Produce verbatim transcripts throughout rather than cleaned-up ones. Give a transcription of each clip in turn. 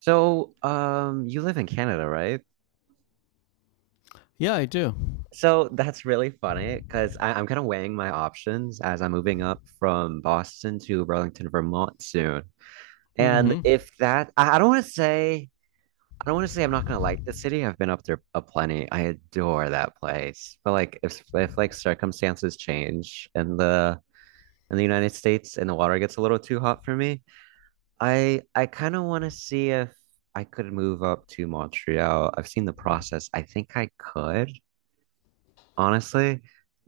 So, um, you live in Canada, right? Yeah, I do. So that's really funny because I'm kind of weighing my options as I'm moving up from Boston to Burlington, Vermont soon. And Mm-hmm. if that, I, I don't want to say, I don't want to say I'm not gonna like the city. I've been up there a plenty. I adore that place. But like, if if like circumstances change and the in the United States and the water gets a little too hot for me, I I kind of want to see if I could move up to Montreal. I've seen the process. I think I could, honestly.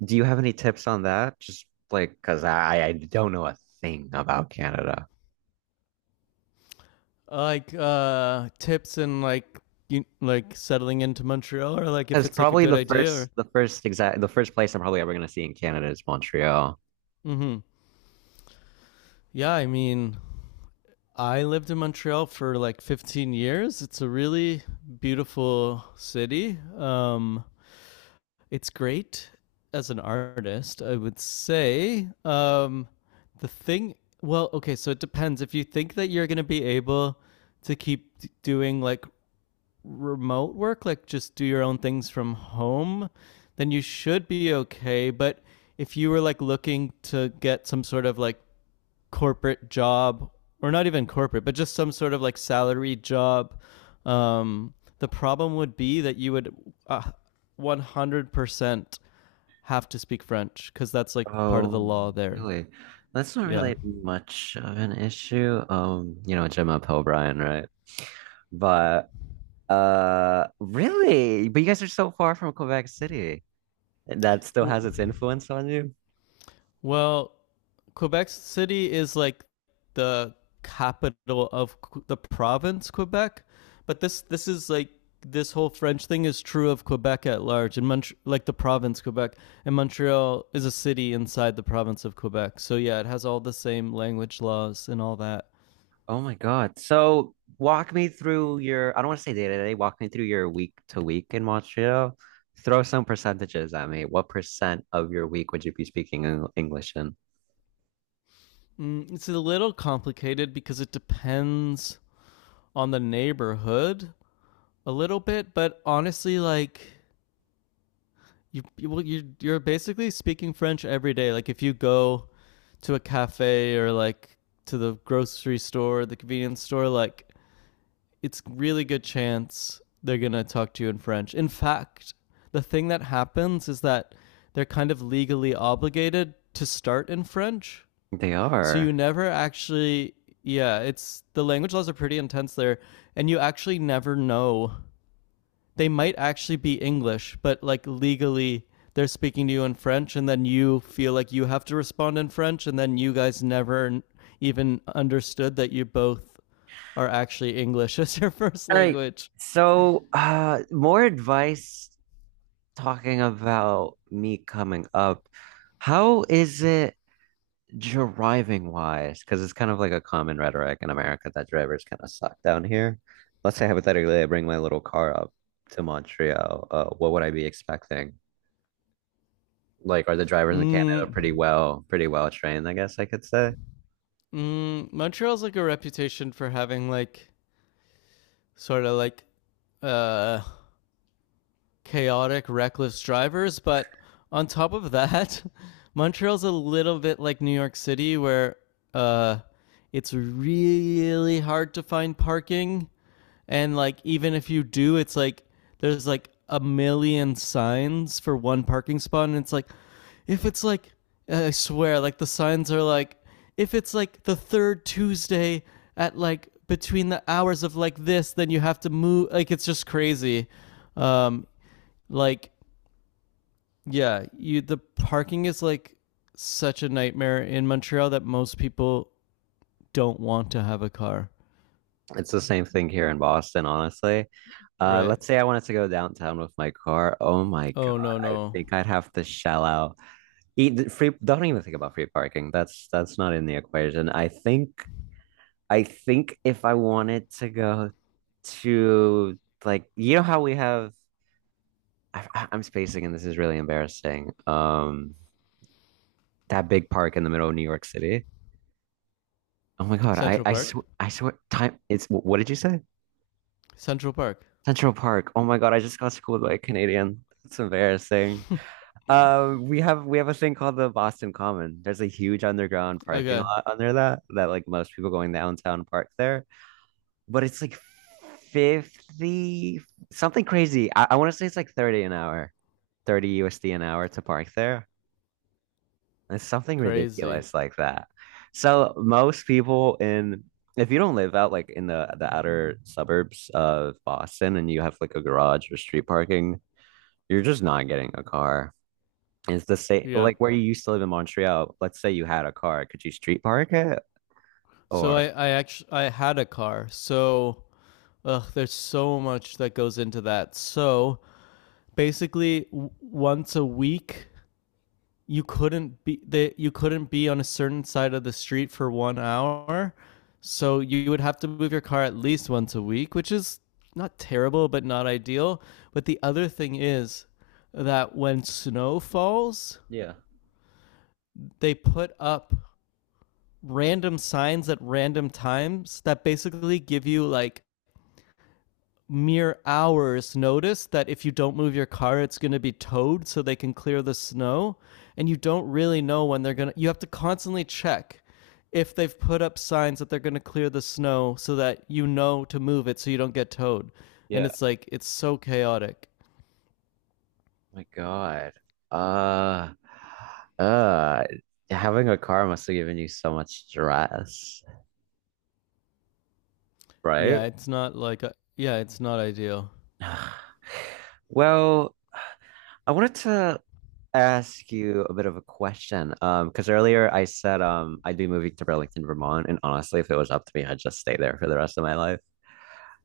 Do you have any tips on that? Just like because I I don't know a thing about Canada. Uh, Like uh, tips and like you, like settling into Montreal, or like if It's it's like a probably good the idea. first Or, the first exact the first place I'm probably ever gonna see in Canada is Montreal. mm-hmm. Yeah, I mean, I lived in Montreal for like fifteen years. It's a really beautiful city. Um, it's great as an artist, I would say. Um, the thing, well, okay, so it depends. If you think that you're going to be able to keep doing like remote work, like just do your own things from home, then you should be okay. But if you were like looking to get some sort of like corporate job, or not even corporate, but just some sort of like salary job, um, the problem would be that you would uh, one hundred percent have to speak French because that's like part of the Oh, law there. really? That's not Yeah. really much of an issue. Um, you know Gemma Pelbryan, right? But Uh, really? But you guys are so far from Quebec City. That still Well, has its influence on you? Well, Quebec City is like the capital of the province Quebec, but this this is like this whole French thing is true of Quebec at large and Mont- like the province Quebec and Montreal is a city inside the province of Quebec. So yeah, it has all the same language laws and all that. Oh my God. So walk me through your, I don't want to say day to day, walk me through your week to week in Montreal. Throw some percentages at me. What percent of your week would you be speaking Eng- English in? Mm, it's a little complicated because it depends on the neighborhood a little bit, but honestly like you you well, you you're basically speaking French every day. Like if you go to a cafe or like to the grocery store, the convenience store, like it's really good chance they're going to talk to you in French. In fact, the thing that happens is that they're kind of legally obligated to start in French. They So you are. never actually yeah, it's the language laws are pretty intense there and you actually never know they might actually be English, but like legally they're speaking to you in French, and then you feel like you have to respond in French, and then you guys never even understood that you both are actually English as your first All right. language. So, uh, more advice talking about me coming up. How is it, driving wise? Because it's kind of like a common rhetoric in America that drivers kind of suck down here. Let's say hypothetically, I bring my little car up to Montreal. Uh, what would I be expecting? Like, are the drivers in Canada Mm, pretty well, pretty well trained, I guess I could say? mm, Montreal's like a reputation for having like sort of like uh chaotic, reckless drivers. But on top of that, Montreal's a little bit like New York City, where uh, it's really hard to find parking. And like, even if you do, it's like there's like a million signs for one parking spot. And it's like, if it's like, I swear, like the signs are like, if it's like the third Tuesday at like between the hours of like this, then you have to move. Like, it's just crazy. Um, like, yeah, you the parking is like such a nightmare in Montreal that most people don't want to have a car. It's the same thing here in Boston, honestly. Uh, Right. Let's say I wanted to go downtown with my car. Oh my God, Oh no, I no. think I'd have to shell out. Eat, free, don't even think about free parking. That's that's not in the equation. I think I think if I wanted to go to, like, you know how we have, I, I- I'm spacing and this is really embarrassing. Um, that big park in the middle of New York City. Oh my God, I Central I sw Park. I swear time it's wh- what did you say? Central Park. Central Park. Oh my God, I just got schooled by a Canadian. It's embarrassing. Um, we have we have a thing called the Boston Common. There's a huge underground parking Okay. lot under that that like most people going downtown park there. But it's like fifty something crazy. I, I want to say it's like thirty an hour, thirty U S D an hour to park there. It's something Crazy. ridiculous like that. So most people in, if you don't live out like in the the outer suburbs of Boston and you have like a garage or street parking, you're just not getting a car. It's the same Yeah. like where you used to live in Montreal. Let's say you had a car, could you street park it? So I Or I actually I had a car. So ugh, there's so much that goes into that. So basically, w- once a week you couldn't be they, you couldn't be on a certain side of the street for one hour, so you would have to move your car at least once a week, which is not terrible but not ideal. But the other thing is that when snow falls yeah, they put up random signs at random times that basically give you like mere hours notice that if you don't move your car, it's going to be towed so they can clear the snow. And you don't really know when they're going to, you have to constantly check if they've put up signs that they're going to clear the snow so that you know to move it so you don't get towed. And yeah. it's like, it's so chaotic. My God. Uh, uh, Having a car must have given you so much stress, right? Yeah, it's not like, a, yeah, it's not ideal. Yeah. Well, I wanted to ask you a bit of a question. Um, because earlier I said um I'd be moving to Burlington, Vermont, and honestly, if it was up to me, I'd just stay there for the rest of my life.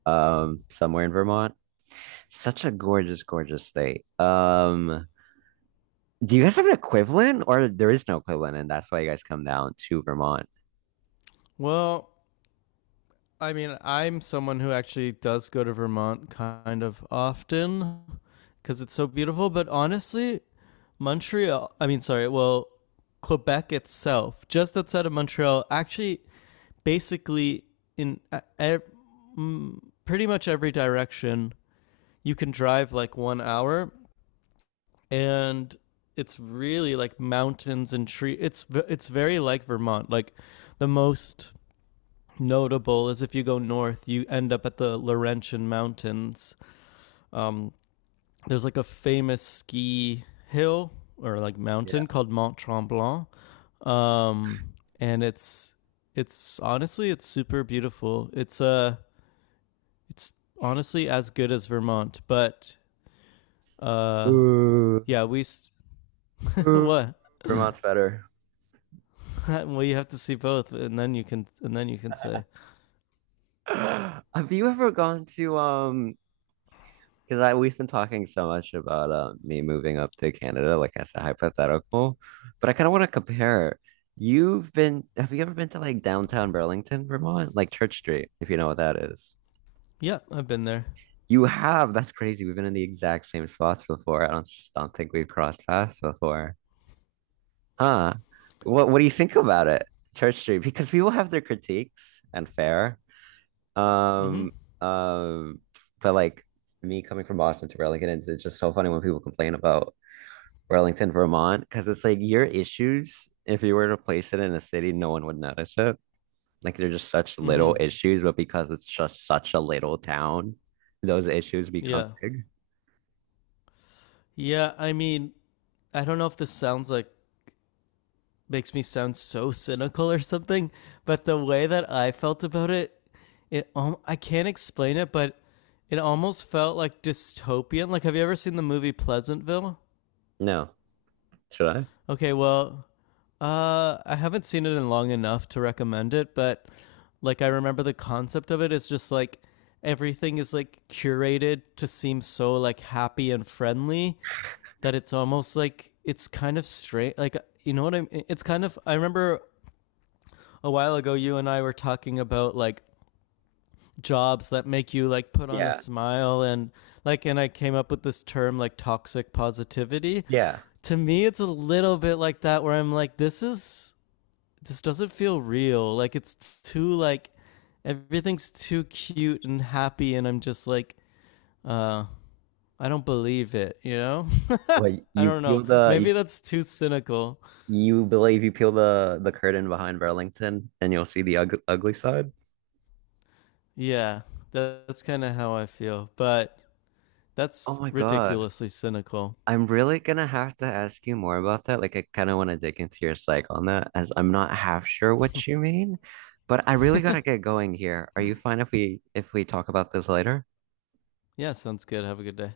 Um, somewhere in Vermont. Such a gorgeous, gorgeous state. Um, do you guys have an equivalent, or there is no equivalent, and that's why you guys come down to Vermont? Well, I mean, I'm someone who actually does go to Vermont kind of often because it's so beautiful. But honestly, Montreal, I mean, sorry, well, Quebec itself, just outside of Montreal, actually, basically, in uh, ev- mm, pretty much every direction, you can drive like one hour and it's really like mountains and trees. it's it's very like Vermont. Like the most notable is if you go north, you end up at the Laurentian Mountains. Um, there's like a famous ski hill or like Yeah. mountain called Mont Tremblant, um, and it's it's honestly it's super beautiful. It's uh it's honestly as good as Vermont, but uh Ooh, yeah we s ooh, what Vermont's better. well you have to see both and then you can and then you can say Have you ever gone to um? Because I we've been talking so much about, uh, me moving up to Canada, like as a hypothetical, but I kind of want to compare. You've been, have you ever been to like downtown Burlington, Vermont, like Church Street, if you know what that is? yeah I've been there. You have. That's crazy. We've been in the exact same spots before. I don't just don't think we've crossed paths before. Huh. What what do you think about it? Church Street, because people have their critiques, and fair. Mm-hmm. Um, um, but like, me coming from Boston to Burlington, it's, it's just so funny when people complain about Burlington, Vermont, because it's like your issues, if you were to place it in a city, no one would notice it. Like they're just such little Mm-hmm. issues, but because it's just such a little town, those issues become Yeah. big. Yeah, I mean, I don't know if this sounds like makes me sound so cynical or something, but the way that I felt about it, it I can't explain it, but it almost felt like dystopian. Like, have you ever seen the movie Pleasantville? No. Should I? Okay, well, uh, I haven't seen it in long enough to recommend it, but like I remember the concept of it is just like everything is like curated to seem so like happy and friendly that it's almost like it's kind of straight. Like you know what I mean? It's kind of. I remember a while ago you and I were talking about like jobs that make you like put on a Yeah. smile and like and I came up with this term like toxic positivity. Yeah. To me it's a little bit like that where I'm like this is this doesn't feel real. Like it's too like everything's too cute and happy and I'm just like uh I don't believe it, you know? Well, I you don't know. peel the you, Maybe that's too cynical. you believe you peel the the curtain behind Burlington and you'll see the ug ugly side. Yeah, that, that's kind of how I feel, but Oh that's my God. ridiculously cynical. I'm really gonna have to ask you more about that. Like I kind of want to dig into your psych on that as I'm not half sure what you mean, but I really gotta get going here. Are you fine if we if we talk about this later? Yeah, sounds good. Have a good day.